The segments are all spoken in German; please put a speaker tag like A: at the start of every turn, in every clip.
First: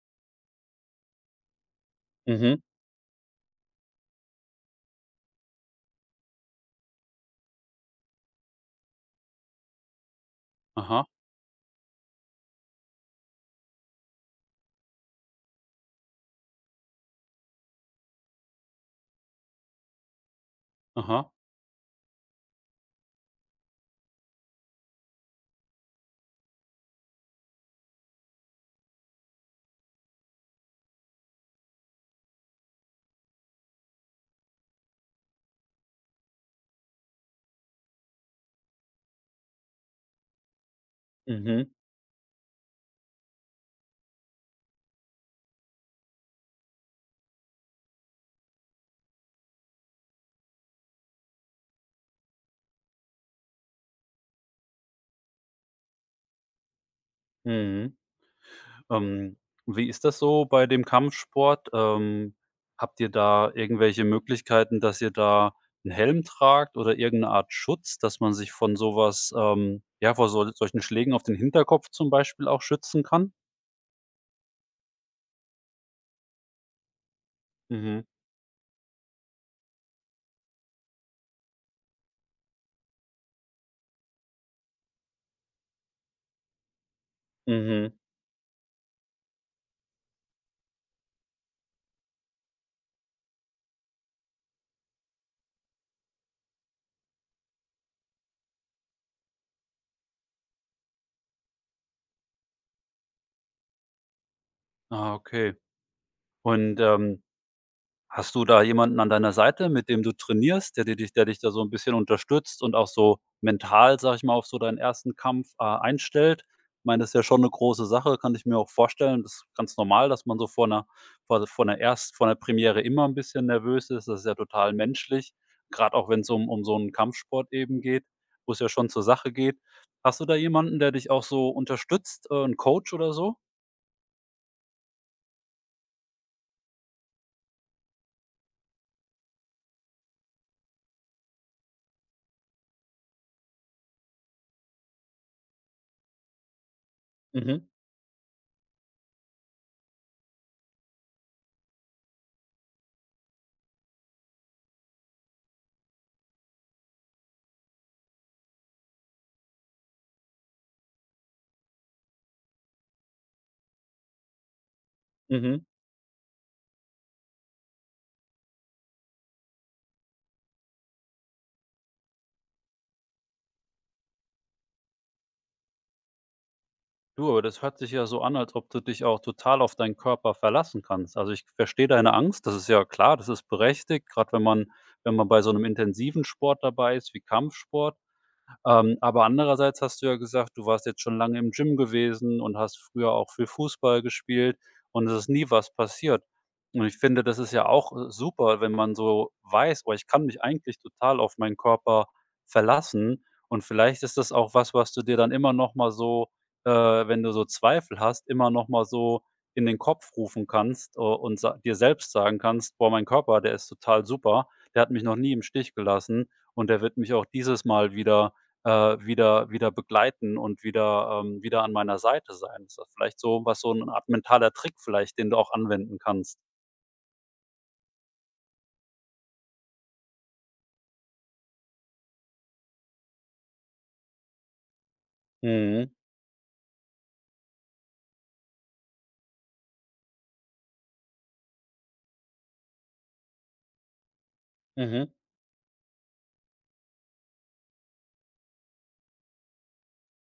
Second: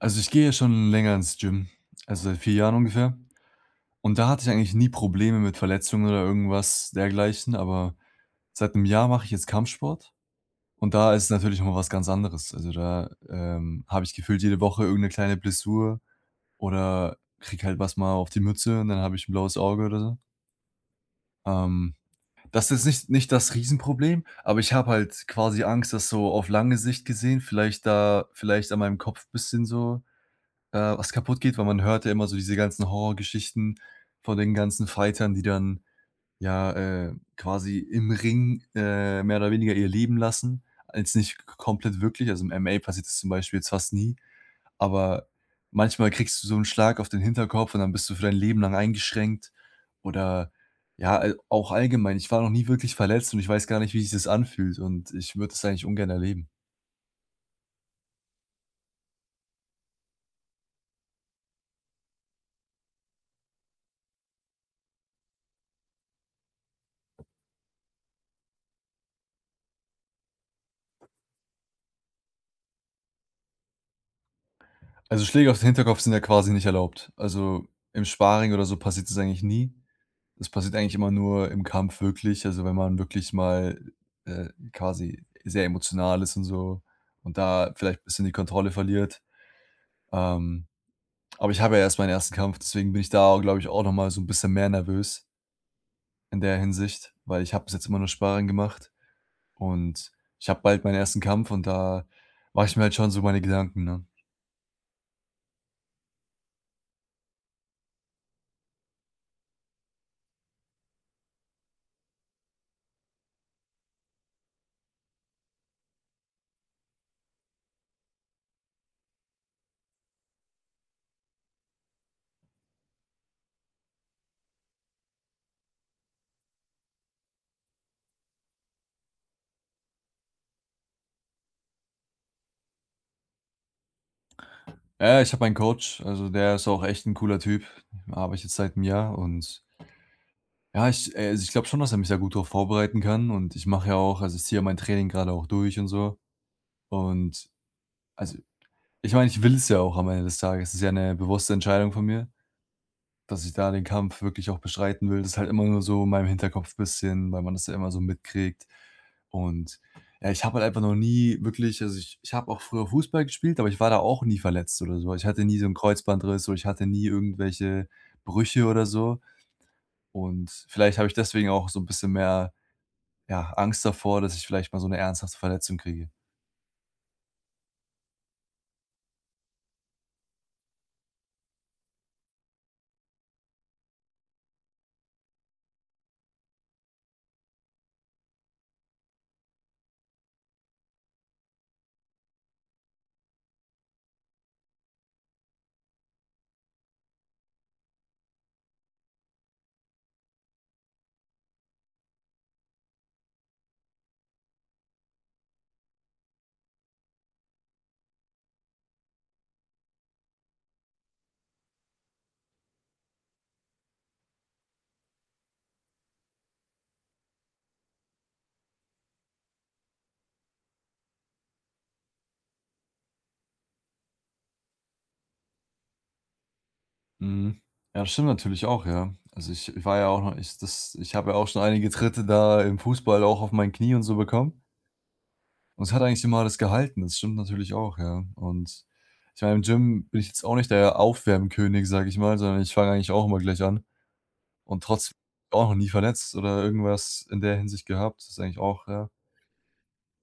A: Also, ich gehe ja schon länger ins Gym, also seit 4
B: Mhm.
A: Jahren ungefähr. Und da hatte ich eigentlich nie Probleme mit Verletzungen oder irgendwas dergleichen, aber seit einem Jahr mache ich jetzt Kampfsport und
B: Aha,
A: da ist natürlich noch mal was ganz anderes. Also, da, habe ich gefühlt jede Woche irgendeine kleine Blessur oder krieg halt was mal auf die Mütze und dann habe ich ein blaues Auge oder so.
B: aha.
A: Ähm, Das ist nicht das Riesenproblem, aber ich habe halt quasi Angst, dass so auf lange Sicht gesehen vielleicht da vielleicht an meinem Kopf ein bisschen so was kaputt geht, weil man hört ja immer so diese ganzen Horrorgeschichten von den ganzen Fightern, die dann ja, quasi im Ring, mehr oder weniger ihr Leben lassen. Jetzt nicht k
B: Mhm,
A: komplett wirklich, also, im MMA passiert das zum Beispiel jetzt fast nie, aber manchmal kriegst du so einen Schlag auf den Hinterkopf und dann bist du für dein Leben lang eingeschränkt oder ja, al auch allgemein. Ich war noch nie wirklich verletzt und ich weiß gar nicht, wie sich das anfühlt und ich würde das eigentlich ungern erleben.
B: mhm. Ähm, Wie ist das so bei dem Kampfsport? Habt ihr da irgendwelche Möglichkeiten, dass ihr da einen Helm tragt oder irgendeine Art Schutz, dass man sich von sowas, ja, vor solchen Schlägen auf den Hinterkopf zum Beispiel auch schützen kann?
A: Also, Schläge auf den Hinterkopf sind ja quasi nicht erlaubt. Also,
B: Mhm,
A: im Sparring oder so passiert das eigentlich nie. Das passiert eigentlich immer nur im Kampf wirklich. Also, wenn man wirklich mal, quasi sehr emotional ist und so und da
B: mhm.
A: vielleicht ein bisschen die Kontrolle verliert. Ähm, aber ich habe ja erst meinen ersten Kampf, deswegen bin ich da, glaube ich, auch noch mal so ein bisschen mehr nervös in der Hinsicht, weil ich habe bis jetzt immer nur Sparring gemacht und ich habe bald meinen ersten Kampf und da mache ich mir halt schon so meine Gedanken, ne?
B: Ah, okay. Und, hast du da jemanden an deiner Seite, mit dem du trainierst, der dich da so ein bisschen unterstützt und auch so mental, sag ich mal, auf so deinen ersten Kampf einstellt? Ich meine, das ist ja schon eine große Sache, kann ich mir auch vorstellen. Das ist ganz normal, dass man so vor 'ner Premiere immer ein bisschen nervös ist. Das ist ja total menschlich. Gerade auch wenn es um so einen Kampfsport eben geht, wo es ja schon zur Sache geht. Hast du da jemanden, der dich auch so unterstützt, 'n Coach oder so?
A: Ja, ja, ich habe einen Coach, also der ist auch echt ein cooler Typ. Arbeite ich jetzt seit einem Jahr und ja, ich also ich glaube schon, dass er mich da gut drauf vorbereiten kann und ich mache ja auch also ich ziehe ja mein Training gerade auch durch und so. Und
B: Mhm,
A: also, ich meine, ich will es ja auch am Ende des Tages. Es ist ja eine bewusste Entscheidung von mir. Dass ich da den Kampf wirklich auch bestreiten will, das ist halt immer nur so in meinem Hinterkopf ein bisschen, weil man das ja immer so mitkriegt. Und ja, ich habe halt einfach noch nie wirklich also, ich habe auch früher Fußball gespielt, aber ich war da auch nie verletzt oder so. Ich hatte nie
B: mhm.
A: so 'n Kreuzbandriss oder ich hatte nie irgendwelche Brüche oder so. Und vielleicht habe ich deswegen auch so ein bisschen mehr, ja, Angst davor, dass ich vielleicht mal so eine ernsthafte Verletzung kriege.
B: Du, aber das hört sich ja so an, als ob du dich auch total auf deinen Körper verlassen kannst. Also, ich verstehe deine Angst, das ist ja klar, das ist berechtigt, gerade wenn man bei so einem intensiven Sport dabei ist wie Kampfsport. Aber andererseits hast du ja gesagt, du warst jetzt schon lange im Gym gewesen und hast früher auch viel Fußball gespielt und es ist nie was passiert. Und ich finde, das ist ja auch super, wenn man so weiß: „Oh, ich kann mich eigentlich total auf meinen Körper verlassen.“ Und vielleicht ist das auch was, was du dir dann immer noch mal so wenn du so Zweifel hast, immer noch mal so in den Kopf rufen kannst, und sa dir selbst sagen kannst: „Boah, mein Körper, der ist total super. Der hat mich noch nie im Stich gelassen und der wird mich auch dieses Mal wieder äh, wieder begleiten und wieder an meiner Seite sein.“ Ist das vielleicht so was so ein Art mentaler Trick vielleicht, den du auch anwenden kannst?
A: Mhm. Ja, das stimmt natürlich auch, ja. Also, ich war ja auch noch ich das ich habe ja auch schon einige Tritte da im Fußball auch auf mein Knie und so bekommen. Und
B: Mhm.
A: es hat eigentlich immer alles gehalten. Das stimmt natürlich auch, ja. Und ich meine, im Gym bin ich jetzt auch nicht der Aufwärmkönig, sage ich mal, sondern ich fange eigentlich auch immer gleich an. Und
B: Mhm.
A: trotzdem auch noch nie verletzt oder irgendwas in der Hinsicht gehabt. Das ist eigentlich auch, ja.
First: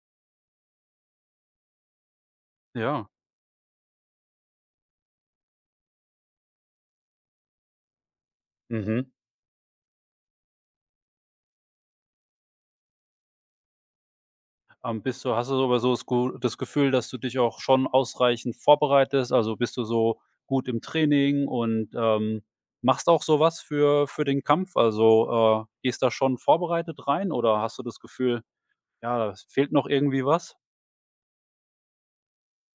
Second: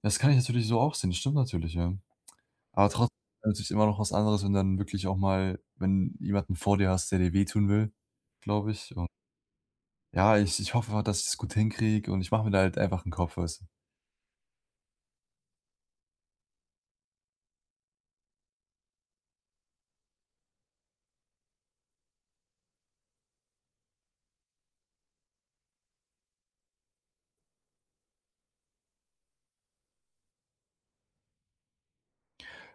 A: Das kann ich natürlich so auch sehen. Das stimmt natürlich, ja. Aber
B: Ja.
A: trotzdem ist natürlich immer noch was anderes, wenn dann wirklich auch mal, wenn jemanden vor dir hast, der dir wehtun will, glaube ich. Und
B: Mhm.
A: ja, ich hoffe, dass ich es gut hinkriege und ich mache mir da halt einfach einen Kopf, weißt du?
B: Bist du Hast du so aber so das Gu das Gefühl, dass du dich auch schon ausreichend vorbereitest? Also, bist du so gut im Training und, machst auch sowas für den Kampf? Also, gehst da schon vorbereitet rein oder hast du das Gefühl, ja, es fehlt noch irgendwie was?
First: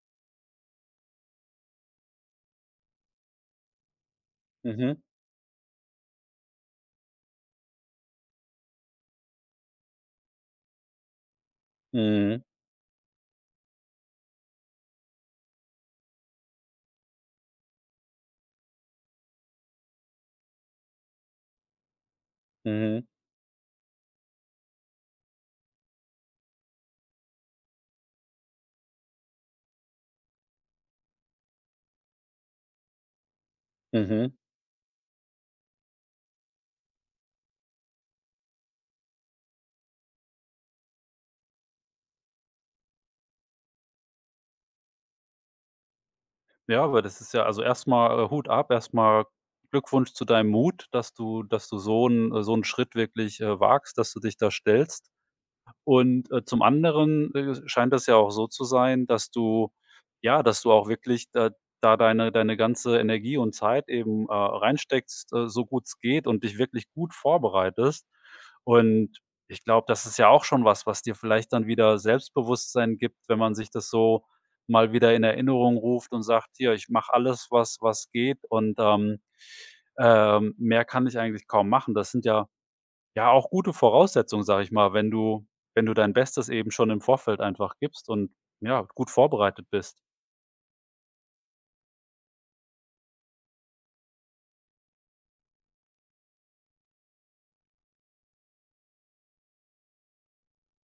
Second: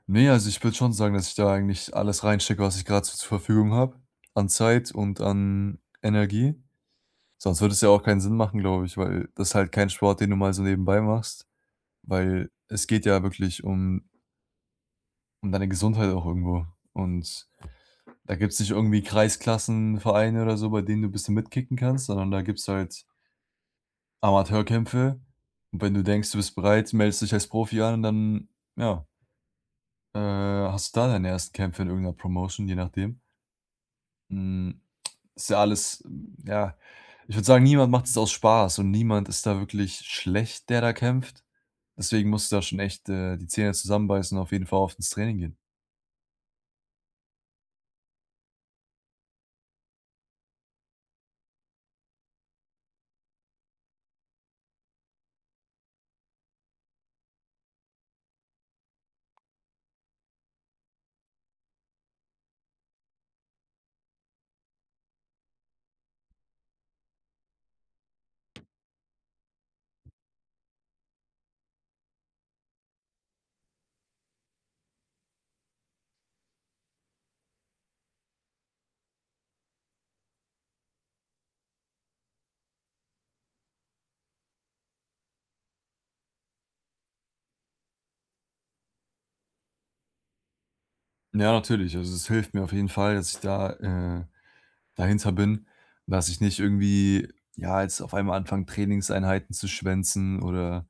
A: Nee, also ich würde schon sagen, dass ich da eigentlich alles reinstecke, was ich gerade so zur Verfügung habe, an Zeit
B: Mhm.
A: und an Energie. Sonst würde es ja auch keinen Sinn machen, glaube ich, weil das ist halt kein Sport, den du mal so nebenbei machst,
B: Mhm.
A: weil es geht ja wirklich um deine Gesundheit auch irgendwo. Und da gibt es nicht irgendwie Kreisklassen, Vereine oder so, bei denen du ein bisschen mitkicken kannst, sondern da gibt es
B: Mhm.
A: halt Amateurkämpfe. Und wenn du denkst, du bist bereit, meldest dich als Profi an und dann, ja, hast du da deine ersten Kämpfe in irgendeiner Promotion, je nachdem.
B: Mhm.
A: Hm, ist ja alles ja, ich würde sagen, niemand macht es aus Spaß und niemand ist da wirklich schlecht, der da kämpft. Deswegen musst du da schon echt, die Zähne zusammenbeißen und auf jeden Fall oft ins Training gehen.
B: Ja, aber das ist ja also erstmal Hut ab, erstmal Glückwunsch zu deinem Mut, dass du so 'n Schritt wirklich wagst, dass du dich da stellst. Und, zum anderen, scheint das ja auch so zu sein, dass du auch wirklich da deine ganze Energie und Zeit eben, reinsteckst so gut es geht und dich wirklich gut vorbereitest. Und ich glaube, das ist ja auch schon was, was dir vielleicht dann wieder Selbstbewusstsein gibt, wenn man sich das so mal wieder in Erinnerung ruft und sagt: „Hier, ich mache alles, was was geht und, mehr kann ich eigentlich kaum machen.“ Das sind ja ja, auch gute Voraussetzung, sage ich mal, wenn du dein Bestes eben schon im Vorfeld einfach gibst und, ja, gut vorbereitet bist.
A: Ja, natürlich. Also, es hilft mir auf jeden Fall, dass ich da, äh, dahinter bin, dass ich nicht irgendwie, ja, jetzt auf einmal anfange, Trainingseinheiten zu schwänzen oder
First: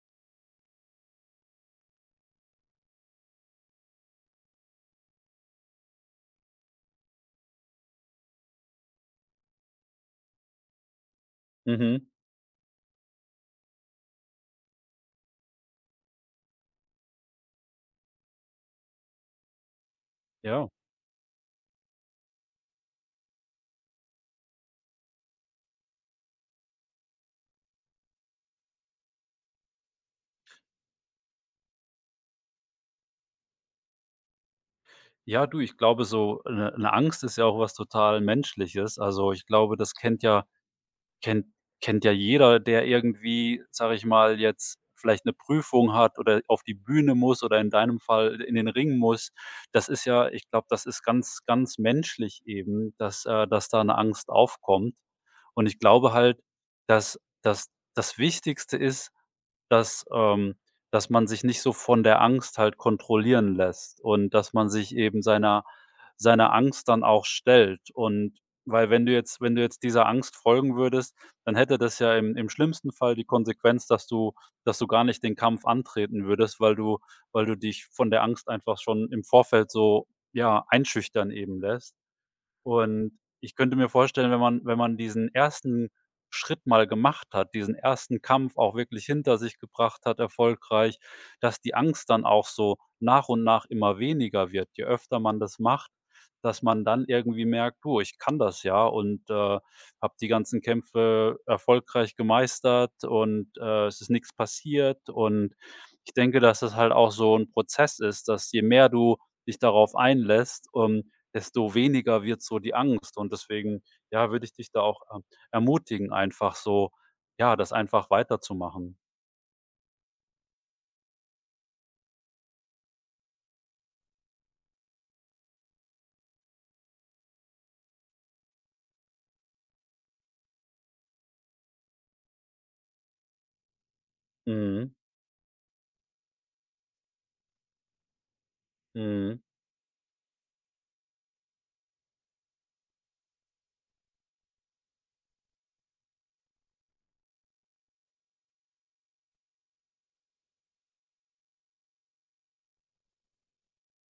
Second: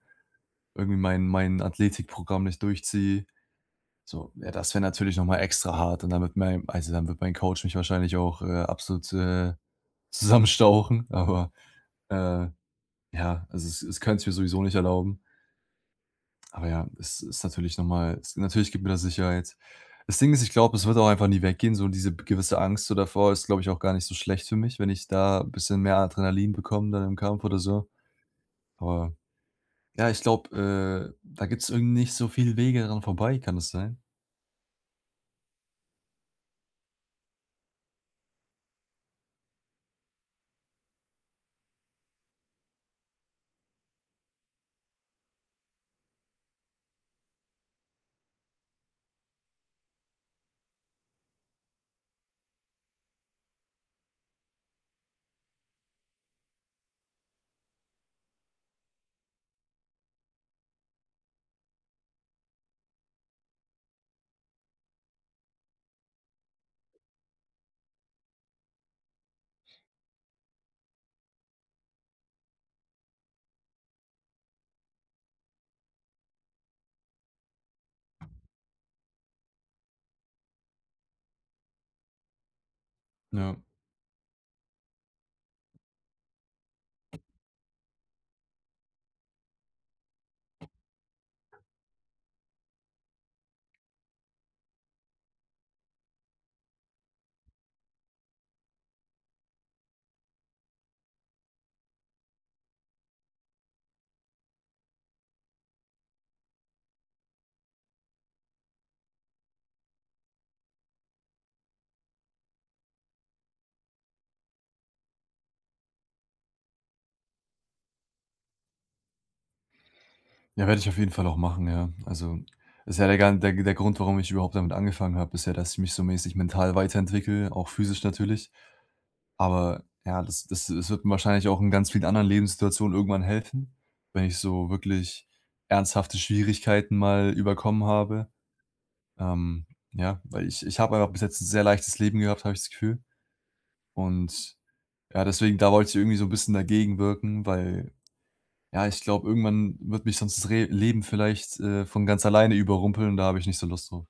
A: irgendwie mein Athletikprogramm nicht durchziehe. So, ja, das wäre natürlich noch mal extra hart und dann wird dann wird mein Coach mich wahrscheinlich auch, absolut, zusammenstauchen, aber
B: Mhm,
A: Äh, ja, also es könnte ich mir sowieso nicht erlauben. Aber ja, es ist natürlich noch mal es natürlich gibt mir das Sicherheit. Das Ding ist, ich
B: ja.
A: glaube, es wird auch einfach nie weggehen, so diese gewisse Angst so davor ist, glaube ich, auch gar nicht so schlecht für mich, wenn ich da ein bisschen mehr Adrenalin bekomme dann im Kampf oder so. Aber ja, ich glaube, da gibt es irgendwie nicht so viel Wege dran vorbei, kann es sein?
B: Ja, du, ich glaube so eine 'ne Angst ist ja auch was total Menschliches. Also, ich glaube, das kennt kennt ja jeder, der irgendwie, sage ich mal, jetzt vielleicht eine Prüfung hat oder auf die Bühne muss oder in deinem Fall in den Ring muss. Das ist ja ich glaube, das ist ganz, ganz menschlich eben, dass dass da eine Angst aufkommt. Und ich glaube halt, dass das Wichtigste ist, dass dass man sich nicht so von der Angst halt kontrollieren lässt und dass man sich eben seiner Angst dann auch stellt. Und weil wenn du jetzt dieser Angst folgen würdest, dann hätte das ja im schlimmsten Fall die Konsequenz, dass du gar nicht den Kampf antreten würdest, weil du dich von der Angst einfach schon im Vorfeld so, ja, einschüchtern eben lässt. Und
A: Ja.
B: ich könnte mir vorstellen, wenn man diesen ersten Schritt mal gemacht hat, diesen ersten Kampf auch wirklich hinter sich gebracht hat erfolgreich, dass die Angst dann auch so nach und nach immer weniger wird. Je öfter man das macht, dass man dann irgendwie merkt: „Du, ich kann das ja und, habe die ganzen Kämpfe erfolgreich gemeistert und, es ist nichts passiert.“ Und ich denke, dass das halt auch so ein Prozess ist, dass je mehr du dich darauf einlässt, desto weniger wird so die Angst. Und deswegen, ja, würde ich dich da auch, ermutigen, einfach so, ja, das einfach weiterzumachen.
A: Ja, werde ich auf jeden Fall auch machen, ja. Also, ist ja der gan der der Grund, warum ich überhaupt damit angefangen habe, ist ja, dass ich mich so mäßig mental weiterentwickle, auch physisch natürlich. Aber ja, das wird mir wahrscheinlich auch in ganz vielen anderen Lebenssituationen irgendwann helfen, wenn ich so
B: Mhm,
A: wirklich ernsthafte Schwierigkeiten mal überkommen habe.
B: mhm.
A: Ähm, ja, weil ich habe einfach bis jetzt ein sehr leichtes Leben gehabt, habe ich das Gefühl. Und ja, deswegen da wollte ich irgendwie so ein bisschen dagegen wirken, weil, ja, ich glaube, irgendwann wird mich sonst das Re Leben vielleicht, von ganz alleine überrumpeln und da habe ich nicht so Lust drauf.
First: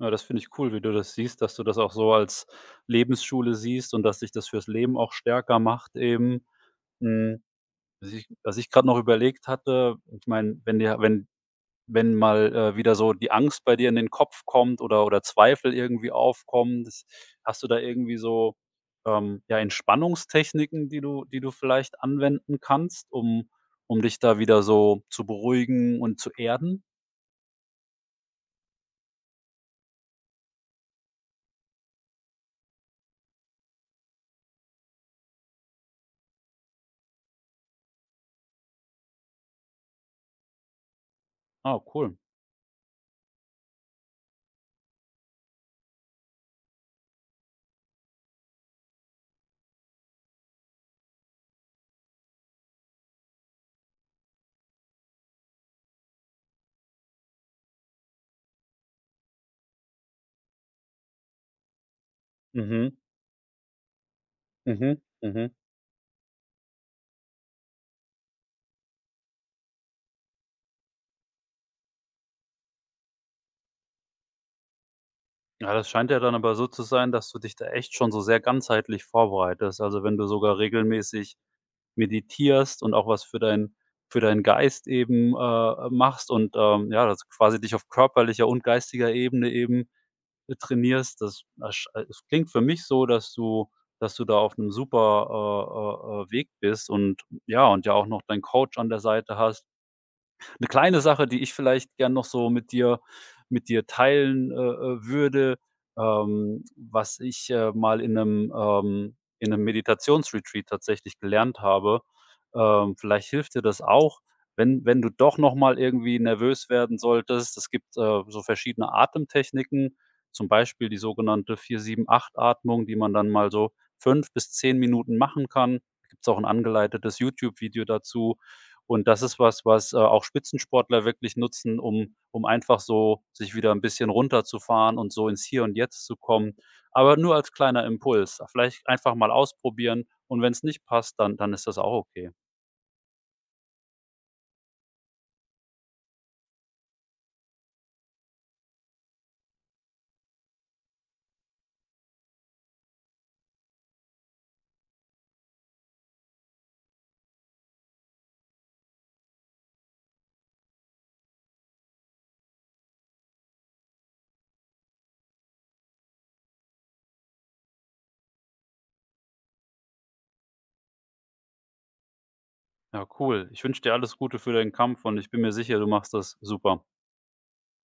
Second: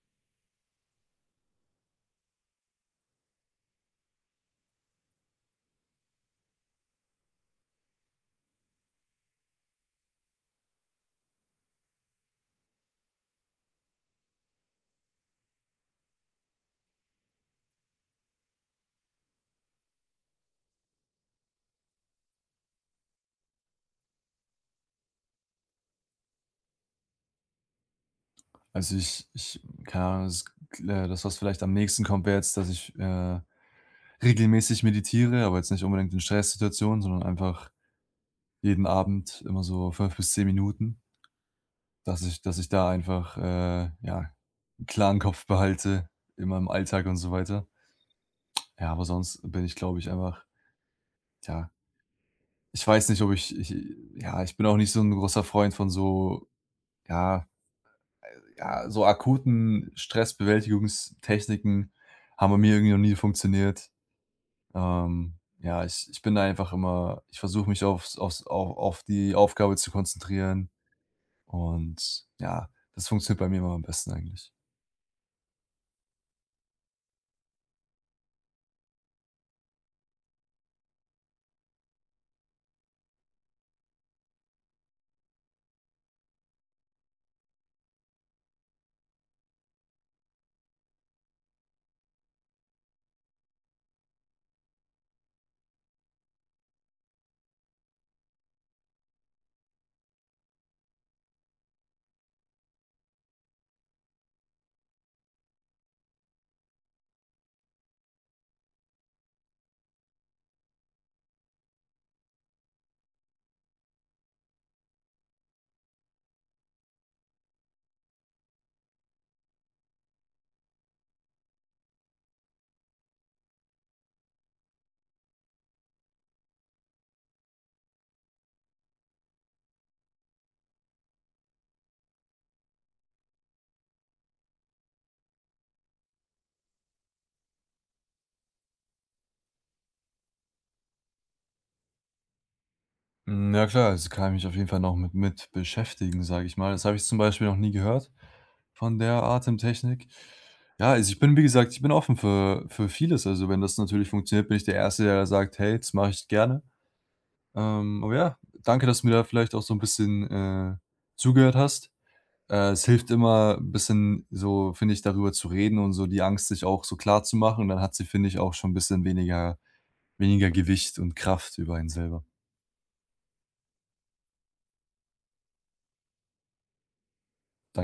B: Ja, das finde ich cool, wie du das siehst, dass du das auch so als Lebensschule siehst und dass dich das fürs Leben auch stärker macht eben. Hm, was ich grad noch überlegt hatte, ich meine, wenn dir wenn wenn mal, wieder so die Angst bei dir in den Kopf kommt oder Zweifel irgendwie aufkommen, das hast du da irgendwie so, ja, Entspannungstechniken, die du vielleicht anwenden kannst, um dich da wieder so zu beruhigen und zu erden?
A: Also, ich ich keine Ahnung, das, was vielleicht am nächsten kommt, wäre jetzt, dass ich, regelmäßig meditiere, aber jetzt nicht unbedingt in Stresssituationen, sondern einfach jeden Abend immer so 5 bis 10 Minuten,
B: Ah, cool.
A: dass ich da einfach, ja, 'n klaren Kopf behalte in meinem Alltag und so weiter. Ja, aber sonst bin ich, glaube ich, einfach ja, ich weiß nicht, ob ich ich ja, ich bin auch nicht so ein großer Freund von so ja ja, so akuten Stressbewältigungstechniken haben bei mir irgendwie
B: Mhm,
A: noch nie funktioniert.
B: mhm,
A: Ähm,
B: mhm.
A: ja, ich ich bin da einfach immer ich versuche mich auf die Aufgabe zu konzentrieren und ja, das funktioniert bei mir immer am besten eigentlich.
B: Ja, das scheint ja dann aber so zu sein, dass du dich da echt schon so sehr ganzheitlich vorbereitest. Also, wenn du sogar regelmäßig meditierst und auch was für deinen Geist eben, machst und, ja, dass du quasi dich auf körperlicher und geistiger Ebene eben, trainierst. Das ersch es klingt für mich so, dass du da auf einem super, Weg bist und ja auch noch deinen Coach an der Seite hast. Eine kleine Sache, die ich vielleicht gern noch so mit dir teilen würde, was ich, mal in einem in einem Meditationsretreat tatsächlich gelernt habe. Vielleicht hilft dir das auch, wenn du doch noch mal irgendwie nervös werden solltest. Es gibt, so verschiedene Atemtechniken, zum Beispiel die sogenannte 4-7-8-Atmung, die man dann mal so 5 bis 10 Minuten machen kann. Gibt's auch ein angeleitetes YouTube-Video dazu. Und das ist was, was, auch Spitzensportler wirklich nutzen, um einfach so sich wieder ein bisschen runterzufahren und so ins Hier und Jetzt zu kommen. Aber nur als kleiner Impuls. Vielleicht einfach mal ausprobieren und wenn es nicht passt, dann ist das auch okay.
A: Hm, ja klar, also, kann ich mich auf jeden Fall noch mit beschäftigen, sage ich mal. Das habe ich zum Beispiel noch nie gehört von der Atemtechnik. Ja, also, ich bin wie gesagt ich bin offen für vieles. Also, wenn das natürlich funktioniert, bin ich der Erste, der da sagt: „Hey, das mache ich gerne.“ Aber ja, danke, dass du mir da vielleicht auch so ein bisschen, zugehört hast. Es hilft immer ein bisschen so, finde ich, darüber zu reden und so die Angst sich auch so klar zu machen. Dann hat sie, finde ich, auch schon ein bisschen weniger Gewicht und Kraft über einen selber.
B: Ja, cool. Ich wünsche dir alles Gute für deinen Kampf und ich bin mir sicher, du machst das super.
A: Danke.